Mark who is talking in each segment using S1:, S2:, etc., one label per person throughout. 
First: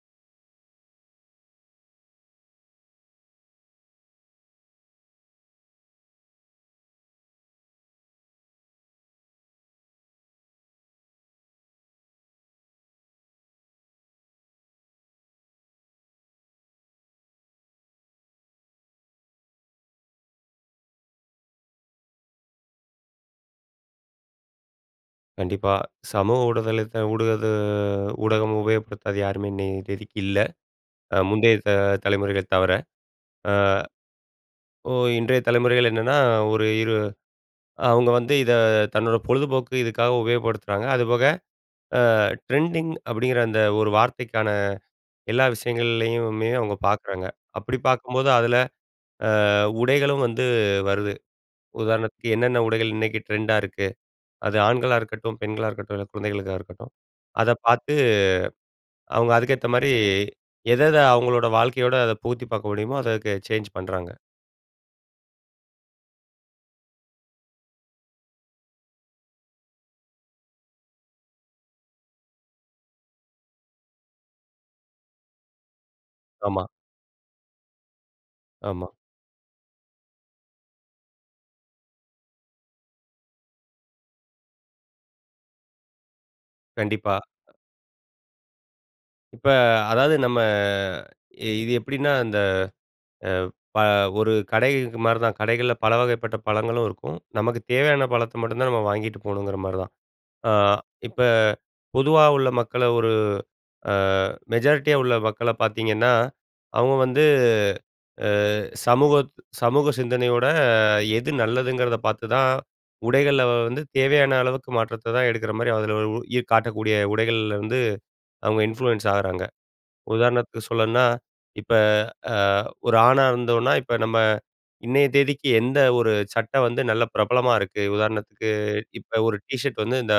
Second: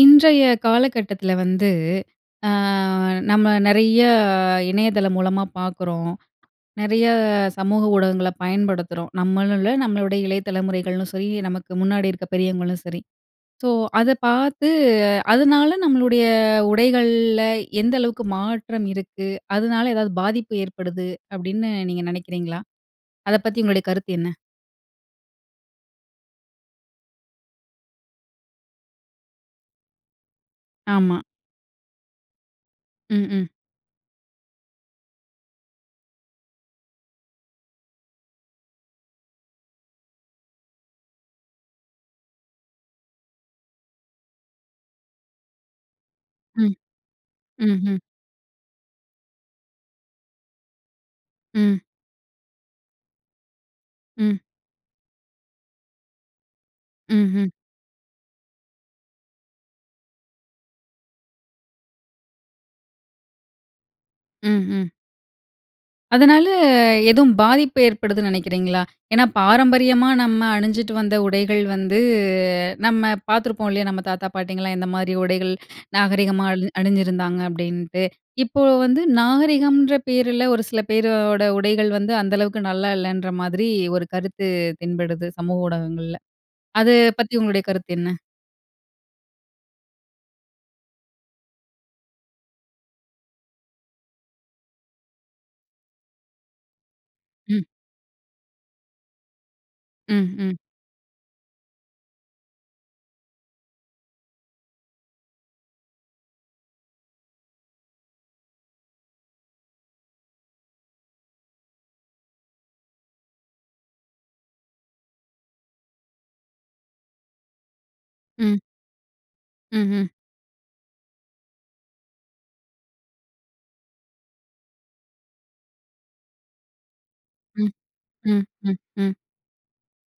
S1: இன்றைய காலகட்டத்துல வந்து அ நம்ம நிறைய இணையதளம் மூலமா பார்க்குறோம். நிறைய சமூக ஊடகங்கள பயன்படுத்துறோம். நம்மளும் இல்லை, நம்மளுடைய இளைய தலைமுறைகளும் சரி நமக்கு முன்னாடி இருக்கிற பெரியவங்களும் சரி. ஸோ, அதை பார்த்து அதனால நம்மளுடைய உடைகள்ல எந்த அளவுக்கு மாற்றம் இருக்கு? அதனால ஏதாவது பாதிப்பு ஏற்படுது அப்படின்னு நீங்க நினைக்கிறீங்களா? அதை பத்தி உங்களுடைய கருத்து என்ன?
S2: கண்டிப்பா. சமூக ஊடுதளத்தை ஊடக ஊடகம் உபயோகப்படுத்தாத யாருமே இன்னய தேதிக்கு இல்ல. அ
S1: ஆமா.
S2: முந்தைய த தலைமுறைகளை தவிர.
S1: ம், ம்.
S2: அ ஒ இன்றைய தலைமுறைகள் என்னன்னா, ஒரு இரு அவங்க வந்து இதை தன்னோட பொழுதுபோக்கு இதுக்காக உபயோகப்படுத்துறாங்க. அதுபோக அ ட்ரெண்டிங் அப்படிங்கிற அந்த ஒரு வார்த்தைக்கான எல்லா விஷயங்கள்லயுமே
S1: ம்,
S2: அவங்க பார்க்குறாங்க. அப்படி
S1: ம்ஹ்ம்.
S2: பார்க்கும்போது, அதுல அ உடைகளும் வந்து வருது.
S1: ம்.
S2: உதாரணத்துக்கு என்னென்ன உடைகள் இன்னைக்கு ட்ரெண்டா இருக்கு.
S1: ம்.
S2: அது ஆண்களா இருக்கட்டும், பெண்களா இருக்கட்டும், இல்லை குழந்தைகளுக்கா இருக்கட்டும்.
S1: ம்ஹ்ம்.
S2: அதை பார்த்து அவங்க அதுக்கேத்த மாரி எத எதை அவங்களோட வாழ்க்கையோடு அதை புகுத்தி பார்க்க முடியுமோ, அதுக்கு சேஞ்ச் பண்ணுறாங்க.
S1: ம், ம். அதனால எதுவும் பாதிப்பு ஏற்படுதுன்னு நினைக்கிறீங்களா? ஏன்னா பாரம்பரியமா நம்ம அணிஞ்சுட்டு வந்த உடைகள் வந்து, நம்ம பார்த்துருப்போம் இல்லையா. நம்ம தாத்தா, பாட்டிங்கலாம் எந்த மாதிரி உடைகள் நாகரிகமா
S2: ஆமா.
S1: அழி அணிஞ்சிருந்தாங்க அப்படின்ட்டு. இப்போ
S2: ஆமா.
S1: வந்து நாகரிகம்ன்ற பேரில ஒரு சில பேரோட உடைகள் வந்து, அந்த அளவுக்கு நல்லா இல்லைன்ற மாதிரி ஒரு கருத்து தென்படுது சமூக ஊடகங்கள்ல, அத
S2: கண்டிப்பா.
S1: பத்தி உங்களுடைய கருத்து என்ன?
S2: இப்ப அதாவது நம்ம இது எப்படின்னா, இந்த அ ப ஒரு கடை மாரி தான். கடைகள்ல பலவகைப்பட்ட பழங்களும் இருக்கும். நமக்கு
S1: ம்.
S2: தேவையான பழத்தை மட்டும் தான் நாம வாங்கிட்டு போகணுங்கிற மாரி தான்.
S1: ம்,
S2: அ
S1: ம்.
S2: இப்ப பொதுவா உள்ள மக்களை ஒரு அ மெஜாரிட்டியா உள்ள மக்கள பார்த்தீங்கன்னா, அவங்க வந்து அ சமூக சமூக சிந்தனையோட எது நல்லதுங்கிறத பார்த்துதான் உடைகள்ல வந்து தேவையான அளவுக்கு மாற்றத்த தான் எடுக்கிற மாதிரி, அதில இ காட்டக்கூடிய உடைகள்ல இருந்து அவங்க
S1: ம்.
S2: இன்ஃப்ளூயன்ஸ் ஆகுறாங்க.
S1: ம்ஹ்ம்.
S2: உதாரணத்துக்கு சொல்லணும்னா, இப்ப அ ஒரு ஆணா இருந்தோம்னா, இப்ப நம்ம இன்னைய தேதிக்கு எந்த ஒரு சட்டை வந்து நல்ல பிரபலமா
S1: ம்,
S2: இருக்கு,
S1: ம்,
S2: உதாரணத்துக்கு
S1: ம், ம்.
S2: இப்ப ஒரு டீஷர்ட் வந்து இந்த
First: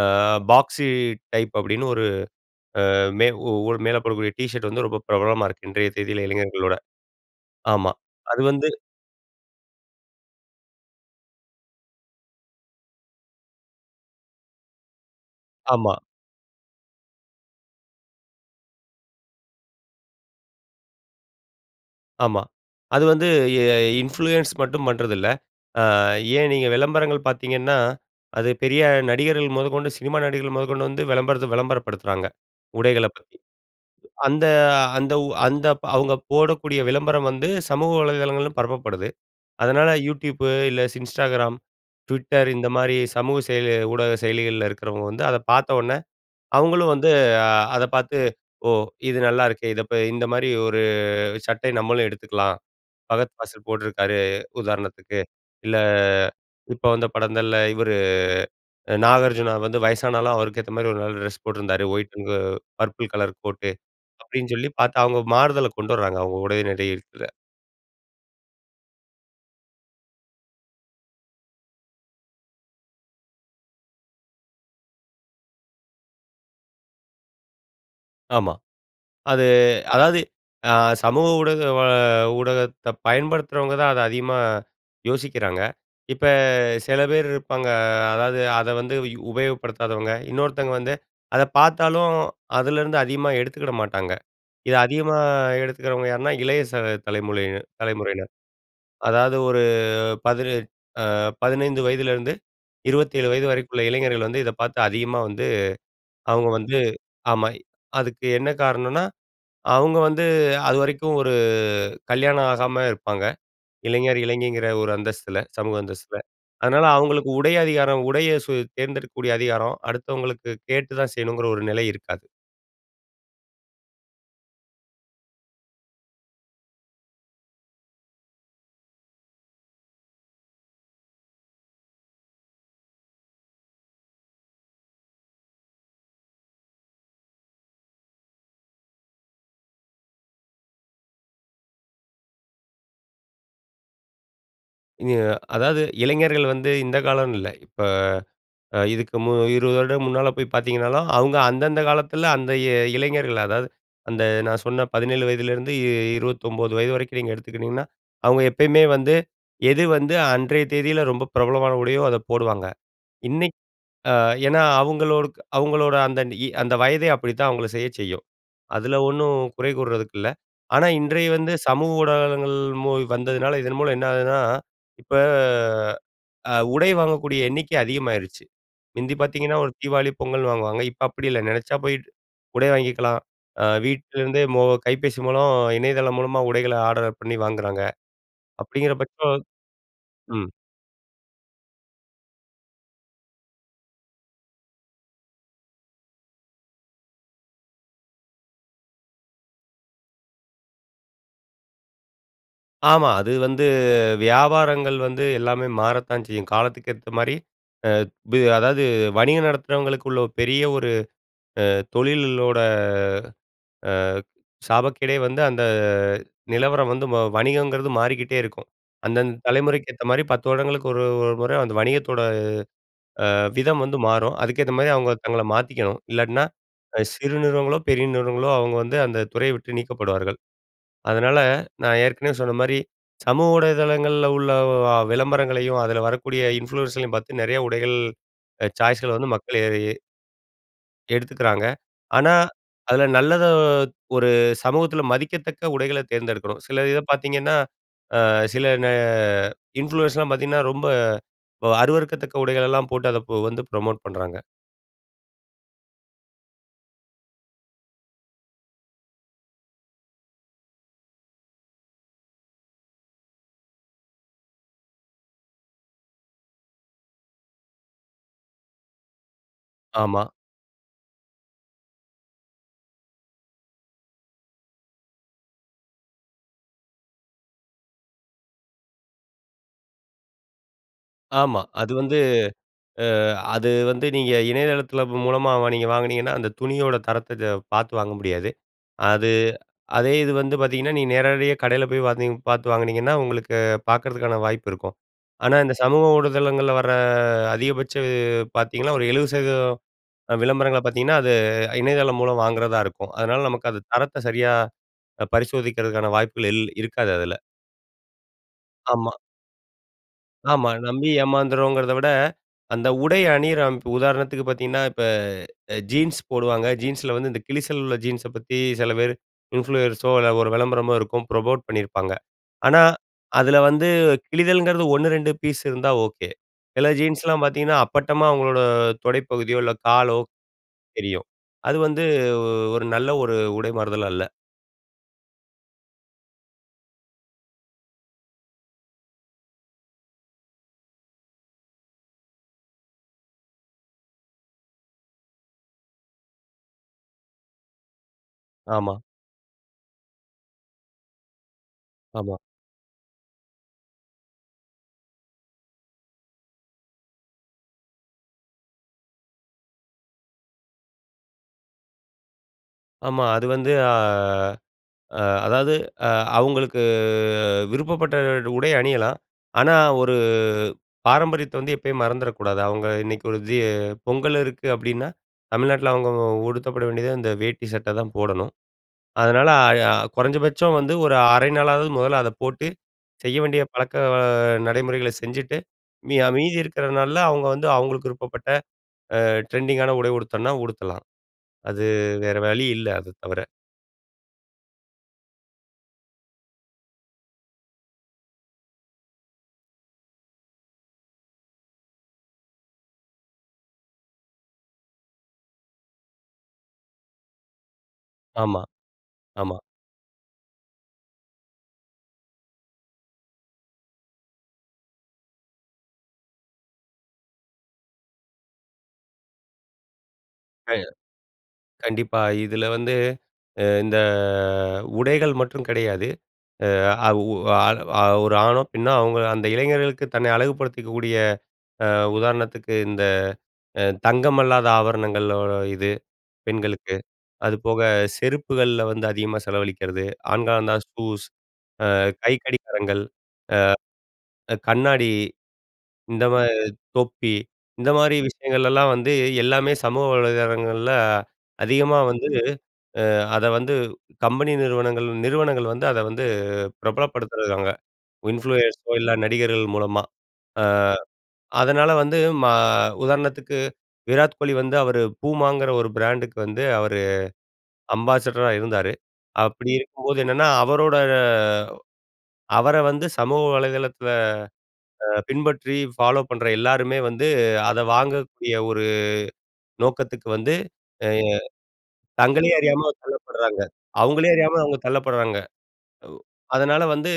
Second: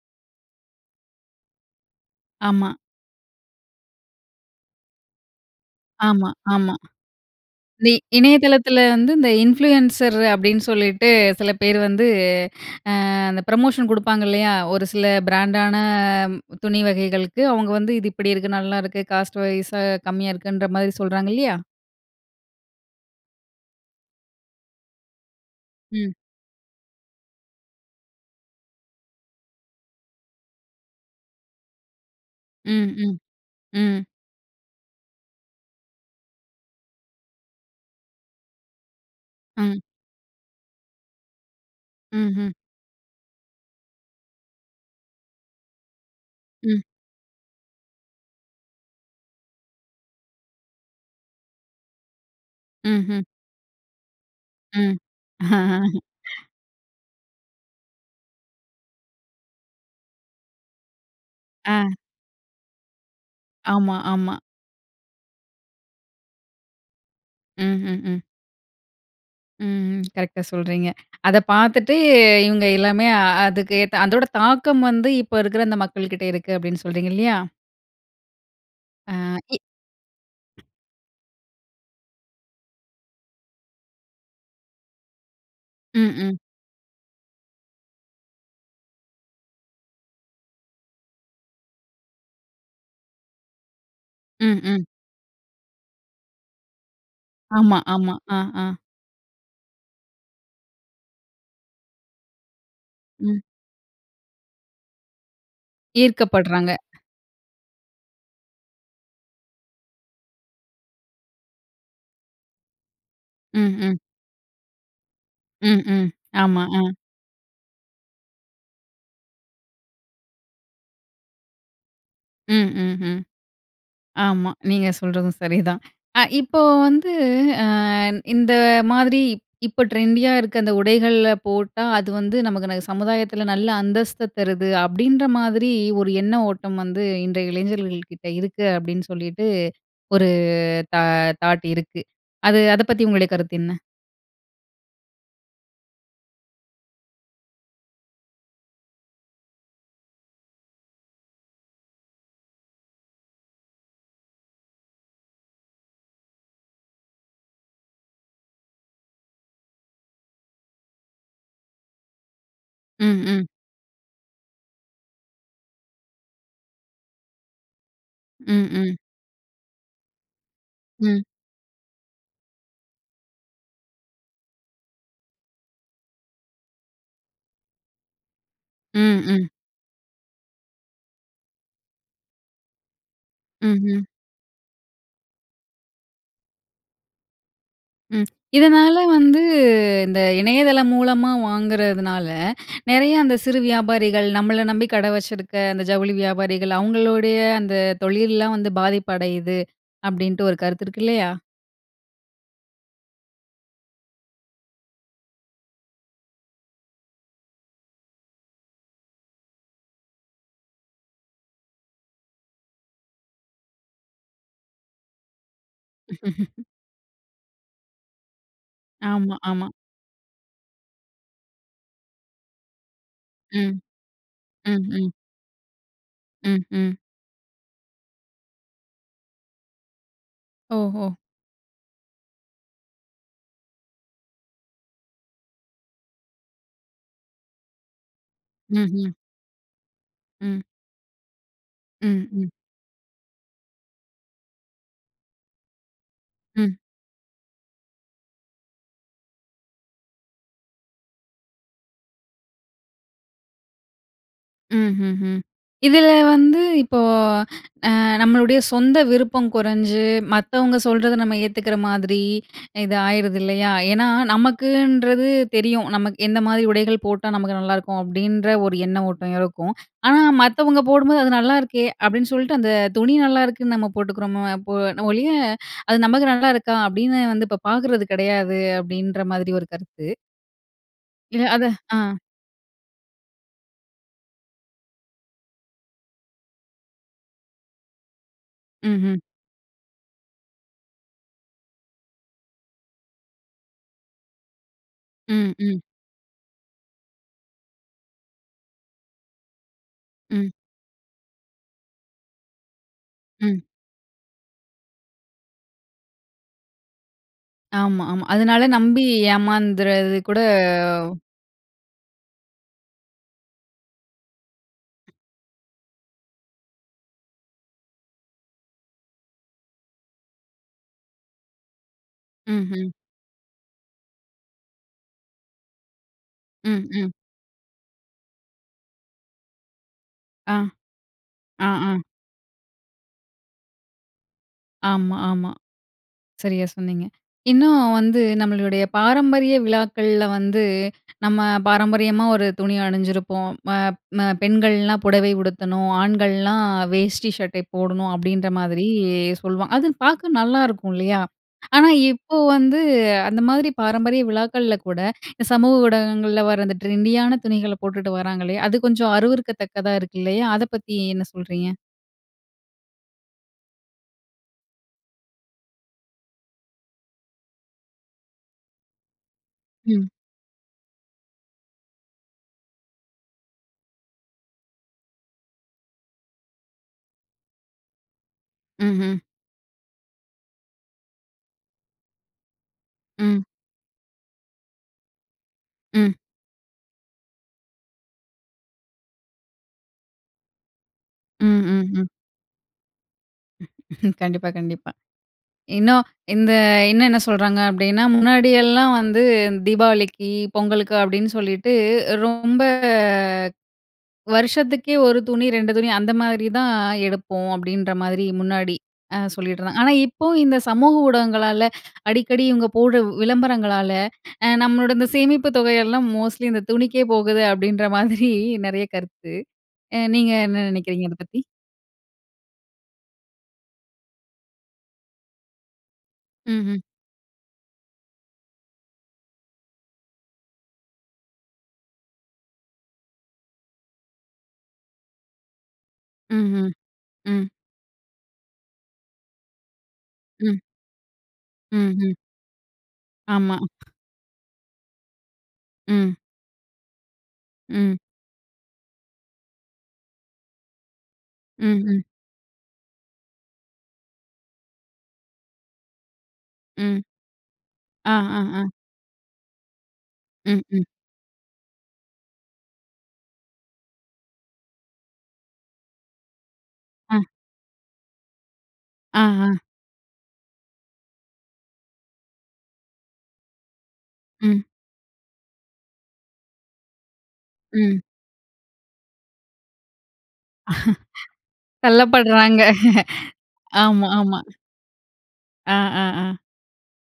S2: அ பாக்ஸி டைப் அப்படின்னு ஒரு
S1: ஆமா.
S2: அ மே உ ஒரு மேல போடக்கூடிய டீ ஷர்ட் வந்து ரொம்ப பிரபலமா இருக்கு, இன்றைய தேதியில
S1: ஆமா, ஆமா.
S2: இளைஞர்களோட.
S1: வி
S2: ஆமா அது வந்து
S1: இணையதளத்தில வந்து இந்த இன்ஃப்ளூயன்சர் அப்படின்னு சொல்லிட்டு சில பேர் வந்து, அ அந்த புரமோஷன் குடுப்பாங்க இல்லையா? ஒரு சில பிராண்ட் ஆன
S2: ஆமா.
S1: துணி வகைகளுக்கு அவங்க வந்து இது இப்படி இருக்கு, நல்லா இருக்கு. காஸ்ட் வைஸ்ஸா கம்மியா இருக்குன்ற மாரி சொல்றாங்க இல்லையா?
S2: ஆமா. அது வந்து எ இன்ஃப்ளூயன்ஸ் மட்டும் பண்றதில்ல. அ
S1: ம்.
S2: ஏன் நீங்க விளம்பரங்கள் பார்த்தீங்கன்னா, அது பெரிய நடிகர்கள் மொதக்கொண்டு சினிமா நடிகர்கள் மொதக்கொண்டு வந்து, விளம்பரத்த விளம்பரப்படுத்துறாங்க.
S1: ம்,
S2: உடைகளப்
S1: ம்,
S2: பத்தி.
S1: ம்.
S2: அந்த அந்த உ அந்த, அவுங்க போடக்கூடிய விளம்பரம் வந்து சமூக வலைதளங்களிலும் பரப்பப்படுது.
S1: ம்.
S2: அதனால, Youtube, இல்ல ஸ் Instagram, Twitter
S1: ம்ஹ்ம்.
S2: இந்தமாரி சமூக செயலி ஊடக செயலிகள்ல இருக்கிறவங்க வந்து, அத பார்த்தவுனே
S1: ம்.
S2: அவுங்களும் வந்து அத பார்த்து ஓ! இது நல்லாயிருக்கே! இத போய் இந்தமாரி ஒரு சட்டை நம்மளும் எடுத்துக்கலாம்.
S1: ம்ஹ்ம்.
S2: பகத் பாசில் போட்ருக்காரு.
S1: ம்.
S2: உதாரணத்துக்கு. இல்ல இப்ப வந்த படங்கள்ல இவரு, அ நாகார்ஜுனா வந்து வயசானாலும் அவருக்கேத்தமாரி ஒரு நல்ல டிரெஸ் போட்டிருந்தாரு.
S1: ஆ,
S2: ஒயிட்டுங்க பர்ப்புள் கலர் கோட்டு,
S1: ஆமா, ஆமா.
S2: அப்பிடின் சொல்லி பார்த்தா, அவுங்க மாறுதல கொண்டு வராங்க. அவுங்க உடை, நடை இருக்குல.
S1: ம்ஹ்ம், ம். ம், ம். கரெக்ட்டா சொல்றீங்க. அத பார்த்துட்டு இவுங்க எல்லாமே அதுக்கு ஏத்த அதோட தாக்கம் வந்து இப்ப இருக்கிற அந்த மக்கள்கிட்டே இருக்கு. அப்பிடின்னு சொல்றீங்க. இல்லயா?
S2: ஆமா.
S1: அ.
S2: அது
S1: இ
S2: அதாவது அ சமூக ஊடக ஊடகத்த பயன்படுத்துறவங்கதான் அத அதிகமா யோசிக்கிறாங்க.
S1: ம்,
S2: இப்ப
S1: ம்.
S2: சில பேரு இருப்பாங்க, அதாவது, அத வந்து உபயோகப்படுத்தாதவங்க. இன்னொருத்தங்க வந்து அத பார்த்தாலும், அதிலருந்து அதிகமா எடுத்துக்கிட மாட்டாங்க.
S1: ம்,
S2: இத
S1: ம்.
S2: அதிகமா எடுத்துக்கிறவங்க யாருன்னா, இளைய ச தலைமுலையினர்
S1: ஆமா, ஆமா,
S2: தலைமுறையினர்.
S1: ஆ, ஆ.
S2: அதாவது, ஒரு 18 அ 15 வயதிலேருந்து, 27
S1: ம்.
S2: வயது வரைக்குள்ள இளைஞர்கள் வந்து இத பாத்து அதிகமா வந்து, அவுங்க
S1: ஈர்க்கப்படுறாங்க.
S2: வந்து ஆமா. அதுக்கு என்ன காரணனா, அவுங்க வந்து அதுவரைக்கும் ஒரு கல்யாணம் ஆகாம இருப்பாங்க.
S1: ம், ம்.
S2: இளைஞர், இளைஞிங்கிற ஒரு அந்தஸ்தில சமூக
S1: ம், ம்,
S2: அந்தஸ்தில.
S1: ஆமா,
S2: அதனால
S1: ஆ.
S2: அவுங்களுக்கு உடை அதிகாரம், உடைய சு தேர்ந்தெடுக்கக்கூடிய அதிகாரம் அடுத்தவங்களுக்கு கேட்டுதான் செய்யணுங்கிற ஒரு நிலை இருக்காது.
S1: ம், ம், ம். ஆமா. நீங்க சொல்றதும் சரிதான். அ இப்போ வந்து அ இந்த மாதிரி இப்போ ட்ரெண்டியா இருக்க அந்த உடைகள்ல போட்டா, அது வந்து நமக்கு ந சமுதாயத்தில நல்ல அந்தஸ்த தருது அப்பிடின்ற மாதிரி ஒரு எண்ண ஓட்டம் வந்து இன்றைய இளைஞர்கள்கிட்ட இருக்கு, அப்பிடின்னு சொல்லிட்டு ஒரு தா தாட் இருக்கு. அது அத பத்தி உங்களுடைய கருத்து என்ன?
S2: அ அதாவது இளைஞர்கள் வந்து, இந்த காலம்னு இல்ல, இப்ப அ இதுக்கு மு 20 வருட முன்னால போய் பாத்தீங்கனாலும், அவுங்க அந்தந்த காலத்தில, அந்த இ இளைஞர்கள். அதாவது அந்த நான் சொன்ன 17 வயதிலேருந்து 29 வயது வரைக்கும் நீங்க எடுத்துக்கிட்டீங்கன்னா, அவுங்க எப்பயுமே வந்து, எது வந்து அன்றைய தேதியில ரொம்ப பிரபலமான உடையோ, அதை போடுவாங்க.
S1: ம், ம்.
S2: இன்னைக் அ ஏன்னா அவுங்களோடுக் அவுங்களோட அந்த அந்த வயதே அப்படித்தான் அவங்கள செய்யச் செய்யும்.
S1: ம்,
S2: அதில
S1: ம்.
S2: ஒண்ணும் குறை கூறுறதுக்கு இல்ல. ஆனா
S1: ம்.
S2: இன்றைய வந்து சமூக ஊடகங்கள் மு வந்ததுனால இதன் மூலம் என்ன ஆகுதுன்னா, இப்ப அ உடை வாங்கக்கூடிய எண்ணிக்கை அதிகமாயிருச்சு. முந்தி
S1: ம், ம்.
S2: பாத்தீங்கன்னா, ஒரு தீபாவளி, பொங்கல்னு வாங்குவாங்க. இப்ப அப்படி இல்ல. நினச்சா போய்ட்டு உடை வாங்கிக்கலாம். அ
S1: ம், ம்.
S2: வீட்டிலருந்தே மோ கைபேசி மூலம், இணையதளம் மூலமா உடைகளை ஆடர பண்ணி வாங்குறாங்க.
S1: ம்.
S2: அப்படிங்கிற
S1: இதனால
S2: பட்சம்
S1: வந்து இந்த
S2: ம்.
S1: இணையதளம் மூலமா வாங்குறதுனால, நெறைய அந்த சிறு வியாபாரிகள், நம்மள நம்பி கடை வச்சிருக்க அந்த ஜவுளி வியாபாரிகள், அவங்களுடைய அந்த தொழில்லாம் வந்து பாதிப்பு அடையுது. அப்படின்டு ஒரு கருத்து இருக்கு இல்லையா?
S2: ஆமா, அது வந்து, வியாபாரங்கள் வந்து எல்லாமே மாறத்தான் செய்யும். காலத்துக்கு ஏத்த மாரி. அ வி அதாவது வணிகம் நடத்துறவங்களுக்குள்ள பெரிய ஒரு அ தொழிலோட அ சாபக்கேடே வந்து, அந்த நிலவரம் வந்து வ வணிகங்கிறது மாறிக்கிட்டே இருக்கும். அந்தந்த
S1: ஆமா, ஆமா.
S2: தலைமுறைக்கு ஏத்த மாரி 10 வருடங்களுக்கு ஒரு ஒரு முறை அந்த வணிகத்தோட அ
S1: ம்,
S2: விதம் வந்து மாறும். அதுக்கேத்த
S1: ம்,
S2: மாதிரி
S1: ம்.
S2: அவுங்க தங்களை மாத்திக்கணும். இல்லாட்டினா,
S1: ம், ம்.
S2: அ சிறு நிறுவனங்களோ, பெரிய நிறுவனங்களோ, அவுங்க வந்து அந்த துறையை விட்டு நீக்கப்படுவார்கள்.
S1: ஓஹோ!
S2: அதனால நான் ஏற்கனவே சொன்ன மாரி, சமூக ஊடகதளங்கள்ல உள்ள வ விளம்பரங்களையும் அதில வரக்கூடிய இன்ஃப்ளூயன்ஸ்ர்களையும் பாத்து நெறைய உடைகள், அ
S1: ம்ஹ்ம்.
S2: சாய்ஸ்கள் வந்து மக்கள் [unintelligible]
S1: ம்.
S2: எடுத்துக்குறாங்க.
S1: ம்
S2: ஆனா
S1: ம்.
S2: அதில நல்லத, ஒரு சமூகத்தில மதிக்கத்தக்க உடைகள தேர்ந்தெடுக்கணும்.
S1: ம்.
S2: சில இதை பாத்தீங்கன்னா ஆ சில ந இன்ஃபுலுயன்ஸ்லாம் பார்த்தீங்கன்னா, ரொம்ப வ அருவருக்கத்தக்க உடைகள எல்லாம் போட்டு அதை பொ வந்து புரமோட் பன்றாங்க.
S1: ம்ஹ்ஹும். இதில வந்து இப்போ, அ நம்மளுடைய சொந்த விருப்பம் குறைஞ்சு, மத்தவங்க சொல்றத நம்ம ஏத்துக்கிற மாதிரி, இது ஆயிருது இல்லையா? ஏன்னா நமக்குன்றது தெரியும். நமக்கு "என்ன மாதிரி உடைகள் போட்டா நமக்கு நல்லாருக்கும்!" அப்டின்ற ஒரு எண்ண ஓட்டம் இருக்கும். ஆனா,
S2: ஆமா.
S1: மத்தவங்க போடும்போது அது "நல்லாயிருக்கே" அப்டின்னு சொல்ட்டு, அந்த துணி நல்லாருக்குன்னு நம்ம போட்டுக்கிறோமோ போ ந ஒழிய, "அது நமக்கு நல்லாயிருக்கா" அப்படின்னு வந்து இப்போ பாக்குறது கிடையாது, அப்படின்ற மாதிரி ஒரு கருத்து. இல்ல,
S2: ஆமா.
S1: அது
S2: அது
S1: ஆ.
S2: வந்து அ அது வந்து நீங்க இணையதளத்தில ப்ப மூலமா வா நீங்க வாங்குனீங்கன்னா, அந்த துணியோட தரத்தை த பார்த்து வாங்க முடியாது.
S1: ம்ஹ்ம்.
S2: அது அதே இது வந்து பார்த்தீங்கன்னா, நீங்க நேரடியா கடையில போய் பாத்திங் பாத்து வாங்கினீங்கன்னா, உங்களுக்கு பாக்குறதுக்கான வாய்ப்பு இருக்கும்.
S1: ம்,
S2: ஆனா இந்த
S1: ம்.
S2: சமூக ஊடுதளங்கள்ள வர அ அதிகபட்ச பாத்தீங்கன்னா, ஒரு 70% அ
S1: ம்.
S2: விளம்பரங்கள பாத்தீங்கன்னா, அது இணையதளம் மூலம் வாங்குறதா இருக்கும். அதனால
S1: ம்.
S2: நமக்கு அது தரத்தை சரியா அ பரிசோதிக்கிறதுக்கான வாய்ப்புகள் இல் இருக்காது அதுல.
S1: ஆமா, ஆமா. அதனால நம்பி
S2: ஆமா.
S1: ஏமாந்தறது கூட.
S2: ஆமா. நம்பி ஏமாந்துறோங்கிறத விட, அந்த உடை அணியிற அமை உதாரணத்துக்கு பாத்தீங்கன்னா, இப்ப அ ஜீன்ஸ் போடுவாங்க. ஜீன்ஸ்ல வந்து இந்த கிழிசல் உள்ள ஜீன்ஸ பத்தி சில பேரு இன்ஃப்ளூயர்ஸோ இல்ல ஒரு வெளம்பரமோ இருக்கும், ப்ரமோட் பண்ணீருப்பாங்க. ஆனா
S1: ம்ஹ்ம்.
S2: அதுல வந்து கிழிதல்ங்குறது 1, 2 பீஸ் இருந்தா ஓகே. சில
S1: ம், ம்.
S2: ஜீன்ஸ்லாம் பாத்தீங்கன்னா அப்பட்டமா அவங்களோட தொடைப்பகுதியோ, இல்ல காலோ
S1: ஆ,
S2: தெரியும்.
S1: ஆ,
S2: அது
S1: ஆ.
S2: வந்து ஒ ஒரு நல்ல ஒரு உடை மாறுதல் அல்ல.
S1: ஆமா, ஆமா. சரியா சொன்னீங்க. இன்னும் வந்து நம்மளுடைய பாரம்பரிய விழாக்கள்ல வந்து, நம்ம பாரம்பரியமா ஒரு துணிய அணிஞ்சிருப்போம். ம ம பெண்கள்லாம் புடவை உடுத்தணும், ஆண்கள்லாம் வேஷ்டி சட்டை போடணும் அப்டின்ற மாதிரி
S2: ஆமா.
S1: சொல்லுவாங் அது பாக்க நல்லாருக்கும் இல்லையா? ஆனா
S2: ஆமா.
S1: இப்போ வந்து அந்த மாதிரி பாரம்பரிய விழாக்கள்ல கூட சமூக ஊடகங்கள்ல வர அந்த ட்ரெண்டியான துணிகள போட்டுட்டு வராங்கல்லையா? அது கொஞ்சம் அருவருக்கத்தக்கதா இருக்கு இல்லையா? அத பத்தி என்ன சொல்றீங்க?
S2: ஆமா. அது வந்து அ அ அதாது, அ அவுங்களுக்கு விருப்பப்பட்ட டு உடை அணியலாம். ஆனா,
S1: ம்.
S2: ஒரு பாரம்பரியத்த வந்து எப்பயும் மறந்துற கூடாது. அவங்க இன்னைக்கு ஒரு ஜீ பொங்கல் இருக்கு அப்டீன்னா, தமிழ்நாட்டுல அவங்க உ உடுத்தப்பட வேண்டியது அந்த வேட்டி சட்ட தான் போடணும்.
S1: ம்ஹ்ம்.
S2: அதனால அ கொறஞ்சபட்சம் வந்து ஒரு 1/2 நாளாது முதல்ல அத போட்டு செய்ய
S1: ம்.
S2: வேண்டிய பழக்க வ நடைமுறைகளை செஞ்சுட்டு,
S1: ம்.
S2: மீ மீதி இருக்கிற நாள்ல அவங்க வந்து அவங்களுக்கு விருப்பப்பட்ட அ ட்ரெண்டிங்கான உடை உடுத்தனுன்னா உடுத்தலாம்.
S1: ம்ஹ்ம்,
S2: அது
S1: ம்.
S2: வேற வழி இல்ல, அத தவர.
S1: கண்டிப்பா கண்டிப்பா. இன்னும் இந்த இன்னும் என்ன சொல்றாங்க, அப்படின்னா முன்னாடியெல்லாம் வந்து தீபாவளிக்கு, பொங்கலுக்கு, அப்படின்னு சொல்லிவிட்டு ரொம்ப வருஷத்துக்கே ஒரு துணி, 2 துணி, அந்த மாதிரி தான் எடுப்போம். அப்படின்ற மாதிரி
S2: ஆமா,
S1: முன்னாடி அ
S2: ஆமா.
S1: சொல்லிட்ற ஆனா இப்போ இந்த சமூக ஊடகங்களால அடிக்கடி இவங்க போடு உ விளம்பரங்களால அ நம்மளோட இந்த சேமிப்புத் தொகையெல்லாம் மோஸ்ட்லி இந்த துணிக்கே போகுது அப்படின்ற மாதிரி நெறைய கருத்து. அ நீங்க என்ன
S2: ஆ.
S1: நினைக்கிறீங்க அதை பத்தி?
S2: கண்டிப்பா. இதுல வந்து இ இந்த உடைகள் மட்டும் கெடையாது.
S1: ம்ஹ்ம்.
S2: அ உ அ ஒரு ஆணோ, பெண்ணோ, அவுங்க அந்த இளைஞர்களுக்கு தன்னை அழகுபடுத்திக்கக்கூடிய அ உதாரணத்துக்கு இந்த அ தங்கமல்லாத ஆபரணங்கள் ஓ இது
S1: ம்ஹ்ம்,
S2: பெண்களுக்கு.
S1: ம்.
S2: அதுபோக செருப்புகள்ல வந்து அதிகமா செலவழிக்கிறது.
S1: ம்.
S2: ஆண்களானா ஷூஸ், அ
S1: ம்ஹ்ம்.
S2: கைக்கடிகாரங்கள்,
S1: ஆமா.
S2: அ கண்ணாடி
S1: ம்.
S2: இந்த மாதி தொப்பி, இந்த
S1: ம்.
S2: மாதிரி விஷயங்கள்ளலாம் வந்து எல்லாமே சமூக வலைதளங்கள்ல அதிகமா
S1: ம்ஹ்ம்.
S2: வந்து அ அத வந்து கம்பெனி நிறுவனங்கள் நிறுவனங்கள் வந்து அத வந்து
S1: ம்.
S2: பிரபலப்படுத்துறாங்க.
S1: ஆ, ஆ, ஆ.
S2: இன்ஃப்ளூயன்ஸோ இல்ல நடிகர்கள் மூலமா.
S1: ம்,
S2: அ
S1: ம்.
S2: அதனால வந்து ம உதாரணத்துக்கு விராத் கோலி வந்து அவரு poomaங்கிற ஒரு பிராண்டுக்கு வந்து அவரு
S1: ஆ.
S2: அம்பாசிடரா இருந்தாரு.
S1: ஆ, ஆ.
S2: அப்டி இருக்கும்போது என்னன்னா அவரோட அவர வந்து சமூக வலைதளத்தில
S1: ம்.
S2: அ பின்பற்றி ஃபாலோ பண்ற எல்லாருமே வந்து அத
S1: ம்.
S2: வாங்கக்கூடிய ஒரு நோக்கத்துக்கு வந்து எ தங்களயே
S1: தள்ளப்படுறாங்க.
S2: அறியாம தள்ளப்பட்றாங்க.
S1: ஆமா
S2: அவங்களே
S1: ஆமா.
S2: அறியாம அவங்க தள்ளப்பட்றாங்க.
S1: ஆ, ஆ,
S2: அ
S1: ஆ.
S2: அதனால வந்து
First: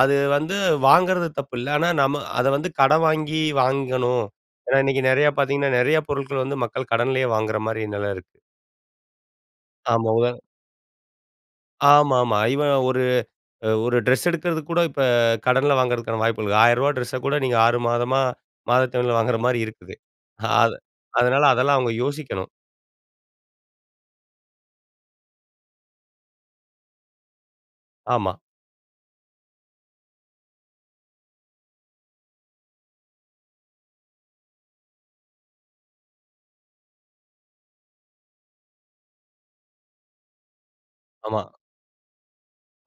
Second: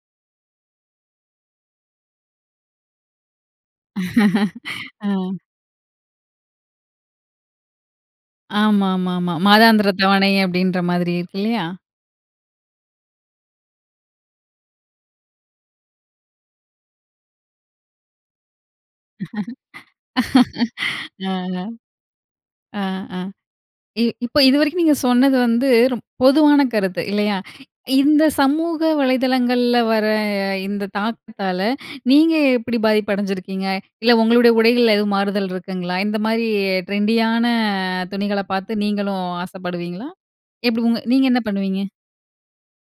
S2: அது வந்து வாங்குறது தப்பு இல்ல, ஆனா நம்ம அத வந்து கடன் வாங்கி வாங்கணும். ஏன்னா, இன்னைக்கு
S1: ஆ.
S2: நெறைய பாத்தீங்கன்னா நெறைய பொருட்கள் வந்து மக்கள் கடன்லேயே வாங்குற மாரி நில இருக்கு.
S1: ஆமா, ஆமா, ஆமா. மாதாந்திர
S2: ஆமா. உதா
S1: தவணை அப்படின்ற மாதிரி இருக்கு இல்லையா?
S2: ஆமா, ஆமா. ஈவன் ஒரு அ ஒரு ட்ரெஸ் எடுக்குறதுக்கு கூட இப்ப கடன்ல வாங்குறதுக்கான வாய்ப்புள்ளது. ஆயிரவா ட்ரெஸ்ஸ கூட நீங்க 6 மாதமா மாதத்தவணைல வாங்குற மாதிரி இருக்கு. அத்
S1: ம். ஆ,
S2: அதனால அதெல்லாம் அவங்க யோசிக்கணும்.
S1: ஆ, ஆ, ஆ. இ இப்ப இதுவரைக்கும் நீங்க சொன்னது வந்து ரொ பொதுவான கருத்து இல்லையா? இந்த
S2: ஆமா.
S1: சமூக வலைதளங்கள்ல வர இந்த தாக்கத்தால நீங்க எப்டி பாதிப்பு அடஞ்சிருக்கீங்க? இல்ல உங்களுடைய உடைகள்ல எதுவும் மாறுதல் இருக்குங்களா? இந்த மாதிரி ட்ரெண்டியான துணிகள பாத்து நீங்களும் ஆசப்படுவீங்களா? எப்டி உங்க நீங்க என்ன
S2: ஆமா.
S1: பண்ணுவீங்க?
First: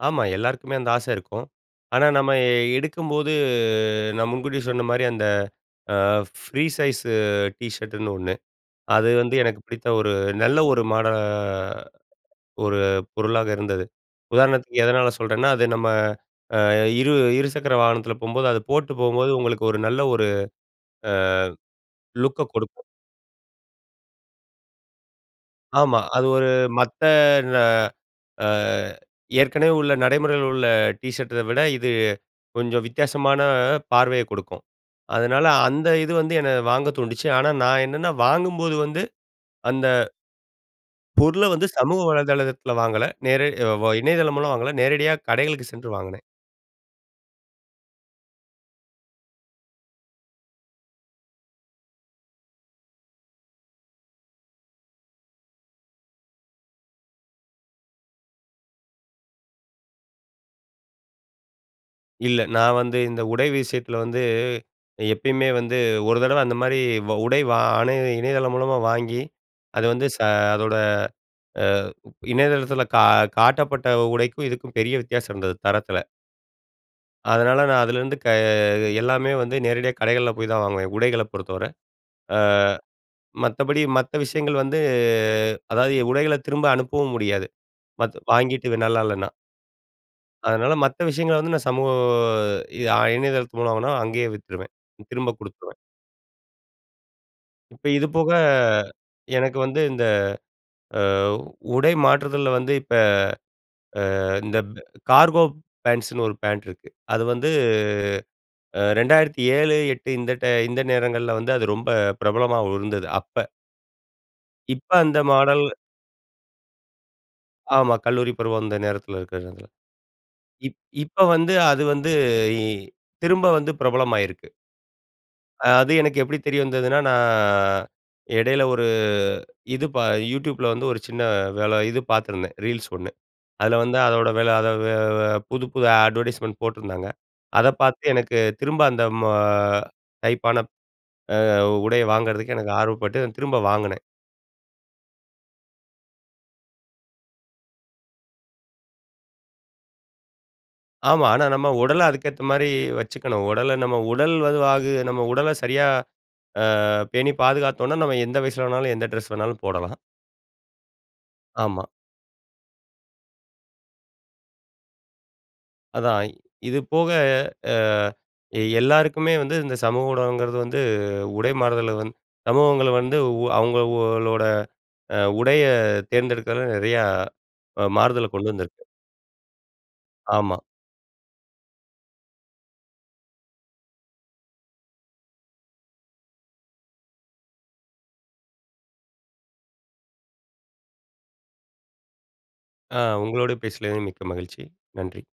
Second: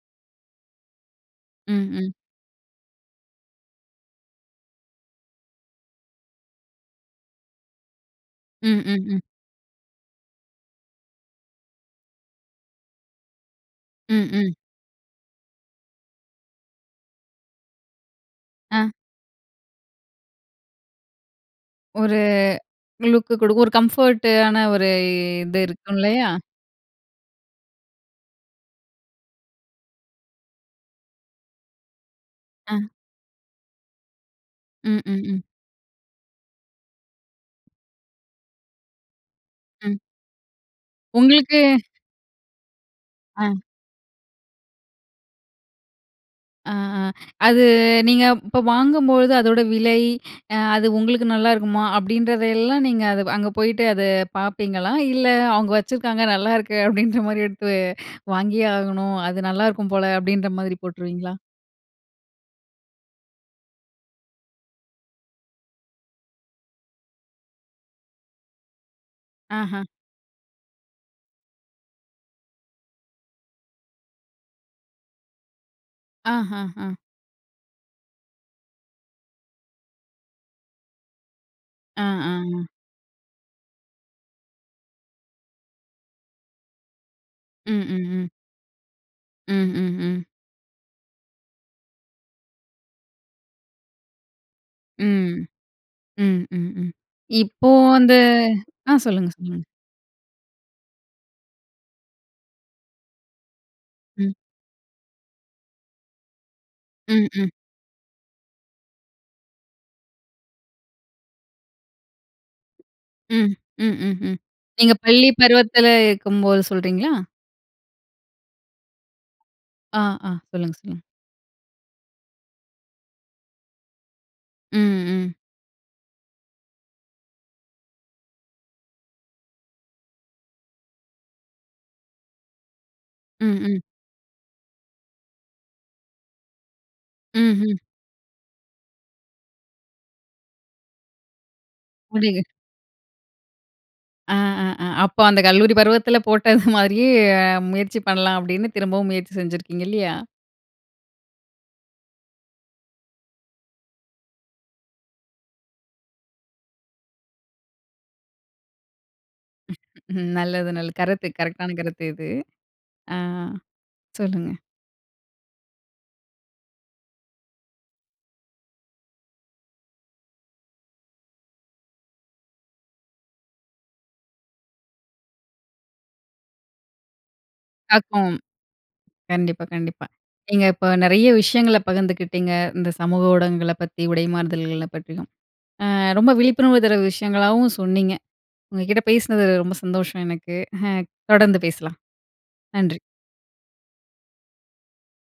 S2: ஆமா. எல்லாருக்குமே அந்த ஆசை இருக்கும்.
S1: ம்,
S2: ஆனா,
S1: ம்.
S2: நம்ம எ எடுக்கும்போது நான் முன்கூட்டியே சொன்னமாரி அந்த அ ஃப்ரீ சைஸ் டீ ஷர்டுன்னு 1
S1: ம், ம்,
S2: அது
S1: ம்.
S2: வந்து எனக்கு பிடித்த ஒரு நல்ல ஒரு மாட ஒரு பொருளாக இருந்தது.
S1: ம், ம்.
S2: உதாரணத்துக்கு எதனால சொல்றேன்னா, அது நம்ம அ இரு இருசக்கர வாகனத்துல போம்போது அது போட்டு
S1: அ.
S2: போம்போது உங்களுக்கு ஒரு நல்ல ஒரு அ
S1: ஒரு
S2: லுக்க குடுக்கும்.
S1: லுக் குடுக்கும், ஒரு கம்ஃபர்ட் ஆன ஒரு இது இருக்கும்
S2: ஆமா. அது
S1: இல்லயா?
S2: ஒரு மத்த ன அ ஏற்கனவே உள்ள நடைமுறையில உள்ள டீ ஷர்ட்‌ட விட இது கொஞ்சம்
S1: அ.
S2: வித்தியாசமான பார்வைய குடுக்கும்.
S1: ம், ம், ம்.
S2: அதனால அந்த இது வந்து என்ன வாங்க தூண்டுச்சு. ஆனா நான் என்னன்னா வாங்கும்போது வந்து அந்த
S1: ம்.
S2: பொருள
S1: உங்களுக்கு
S2: வந்து சமூக வலைதளத்துல வாங்கல. நேரே
S1: அ.
S2: அ வ இணையதளம் மூலம் வாங்கல. நேரடியா கடைகளுக்கு சென்று வாங்குனேன்.
S1: அ, அ. அது நீங்க இப்ப வாங்கும்போது அதோட விலை, அ அது உங்களுக்கு நல்லாயிருக்குமா! அப்பிடின்றதெல்லாம் நீங்க அத அங்க போயிட்டு அத பார்ப்பீங்களா? இல்ல அவுங்க வச்சுருக்காங்க, நல்லாயிருக்கு அப்பிடின்ற மாரி எடுத்து வாங்கியே ஆகணும், அது நல்லாயிருக்கும் போல அப்பிடின்ற மாதிரி போட்டுருவீங்களா?
S2: இல்ல, நான் வந்து இந்த உடை விஷயத்துல வந்து, எப்பயுமே வந்து ஒரு தடவ அந்த மாதிரி வா உடை வா ஆண இணையதளம் மூலமா வாங்கி,
S1: ஆஹ.
S2: அது வந்து ச அதோட அ இணையதளத்துல கா காட்டப்பட்ட உடைக்கும், இதுக்கும் பெரிய வித்தியாசம் இருந்தது. தரத்துல.
S1: ஆஹஹ!
S2: அதனால, நான் அதுலருந்து க எல்லாமே வந்து, நேரடியா கடைகள்ல போய் தான் வாங்குவேன். உடைகள பொறுத்தவரை,
S1: ஆ, அ,
S2: அ
S1: அ.
S2: மத்தபடி மத்த விஷயங்கள் வந்து, அதாவது எ உடைகள்ல திரும்ப அனுப்பவும் முடியாது,
S1: ம், ம்,
S2: பத்
S1: ம்.
S2: வாங்கிட்டு இது நல்லா இல்லன்னா.
S1: ம், ம், ம்.
S2: அதுனால, மத்த விஷயங்கள வந்து, நான் சமூக அ இணையதளத்து மூலம்னா அங்கயே வித்துருவேன்,
S1: ம்.
S2: திரும்ப குடுத்துருவேன்.
S1: ம், ம், ம். இப்போ
S2: இப்ப, இது
S1: வந்து
S2: போக
S1: ஆ சொல்லுங்க,
S2: எனக்கு
S1: சொல்லுங்க.
S2: வந்து இந்த அ உடை மாற்றுதல்ல வந்து, இப்ப
S1: ம்.
S2: அ இந்த அ இந்த கார்கோ பேண்ட்ஸ்ன்னு ஒரு பேண்ட் இருக்கு. அது
S1: ம்,
S2: வந்து
S1: ம்.
S2: அ 2007, 8 இந்த டை இந்த நேரங்கள்ல வந்து, அது ரொம்ப பிரபலமா உ இருந்தது அப்ப.
S1: ம். ம், ம், ம்.
S2: இப்ப
S1: நீங்க
S2: அந்த
S1: பள்ளி
S2: மாடல்.
S1: பருவத்துல இருக்கும்போது சொல்கிறீங்களா?
S2: ஆமா, கல்லூரி பருவம் அந்த நேரத்துல இருக்க இதுல.
S1: ஆ, ஆ சொல்லுங்க,
S2: இப்
S1: சொல்லுங்க.
S2: இப்போ வந்து அது வந்து இ திரும்ப வந்து பிரபலமாயிருக்கு.
S1: ம், ம்.
S2: அது எனக்கு எப்படி தெரிய வந்ததுன்னா நான் இடையில ஒரு, இது பா YouTubeல வந்து ஒரு சின்ன வேல இது பாத்துருந்தேன். ரீல்ஸ் ஒண்ணு,
S1: ம்,
S2: அதுல
S1: ம்.
S2: வந்து அதோட வெல அத வு அத வு புது, புது அட்வர்டைஸ்மென்ட் போட்டுருந்தாங்க .அத
S1: ம்ஹ்ம்.
S2: பாத்து எனக்கு திரும்ப அந்த மொ டைப்பான அ உடைய
S1: [unintelligible]
S2: வாங்குறதுக்கு எனக்கு ஆர்வப்பட்டு திரும்ப வாங்குனேன்.
S1: ஆ, அ, அ! அப்போ, அந்த கல்லூரி பருவத்துல போட்ட மாரியே, முயற்சி பண்ணலாம். அப்படின்னு, திரும்பவும் முயற்சி செஞ்சிருக்கீங்க இல்லியா?
S2: ஆமா. ஆனா நம்ம உடல அதுக்கேத்த மாரி வச்சிக்கணும். உடல நம் உடல் வது வாகு நம்ம உடல சரியா அ பேணி பாதுகாத்தோனா, நம்ம எந்த வயசுல வேணாலும், எந்த டிரெஸ் வேணாலும் போடலாம்.
S1: நல்லது, நல்லது கருத்து, கரெக்டான
S2: ஆமா.
S1: கருத்து இது. ஆ, அ சொல்லுங்க.
S2: அதான், இது போக அ எல்லாருக்குமே வந்து இந்த சமூக ஊடகங்கிறது வந்து, உடை மாறுதல வந்து சமூகங்களை வந்து உ அவங்களோட அ உடைய தேர்ந்தெடுக்கறதுல நெறைய அ மாறுதல
S1: [unintelligible]
S2: கொண்டு வந்திருக்கு.
S1: கண்டிப்பா, கண்டிப்பா.
S2: ஆமா.
S1: நீங்க இப்ப நெறைய விஷயங்களை பகிர்ந்துகிட்டிங்க. இந்த சமூக ஊடகங்களை பத்தி, உடை மாறுதல்களை பத்தியும். அ ரொம்ப விழிப்புணர்வு தர விஷயங்களாவும் சொன்னீங்க. உங்க கிட்ட பேசினது ரொம்ப சந்தோஷம் எனக்கு. தொடர்ந்து பேசலாம்,
S2: அ
S1: நன்றி.
S2: உங்களோடு பேசினது மிக்க மகிழ்ச்சி, நன்றி.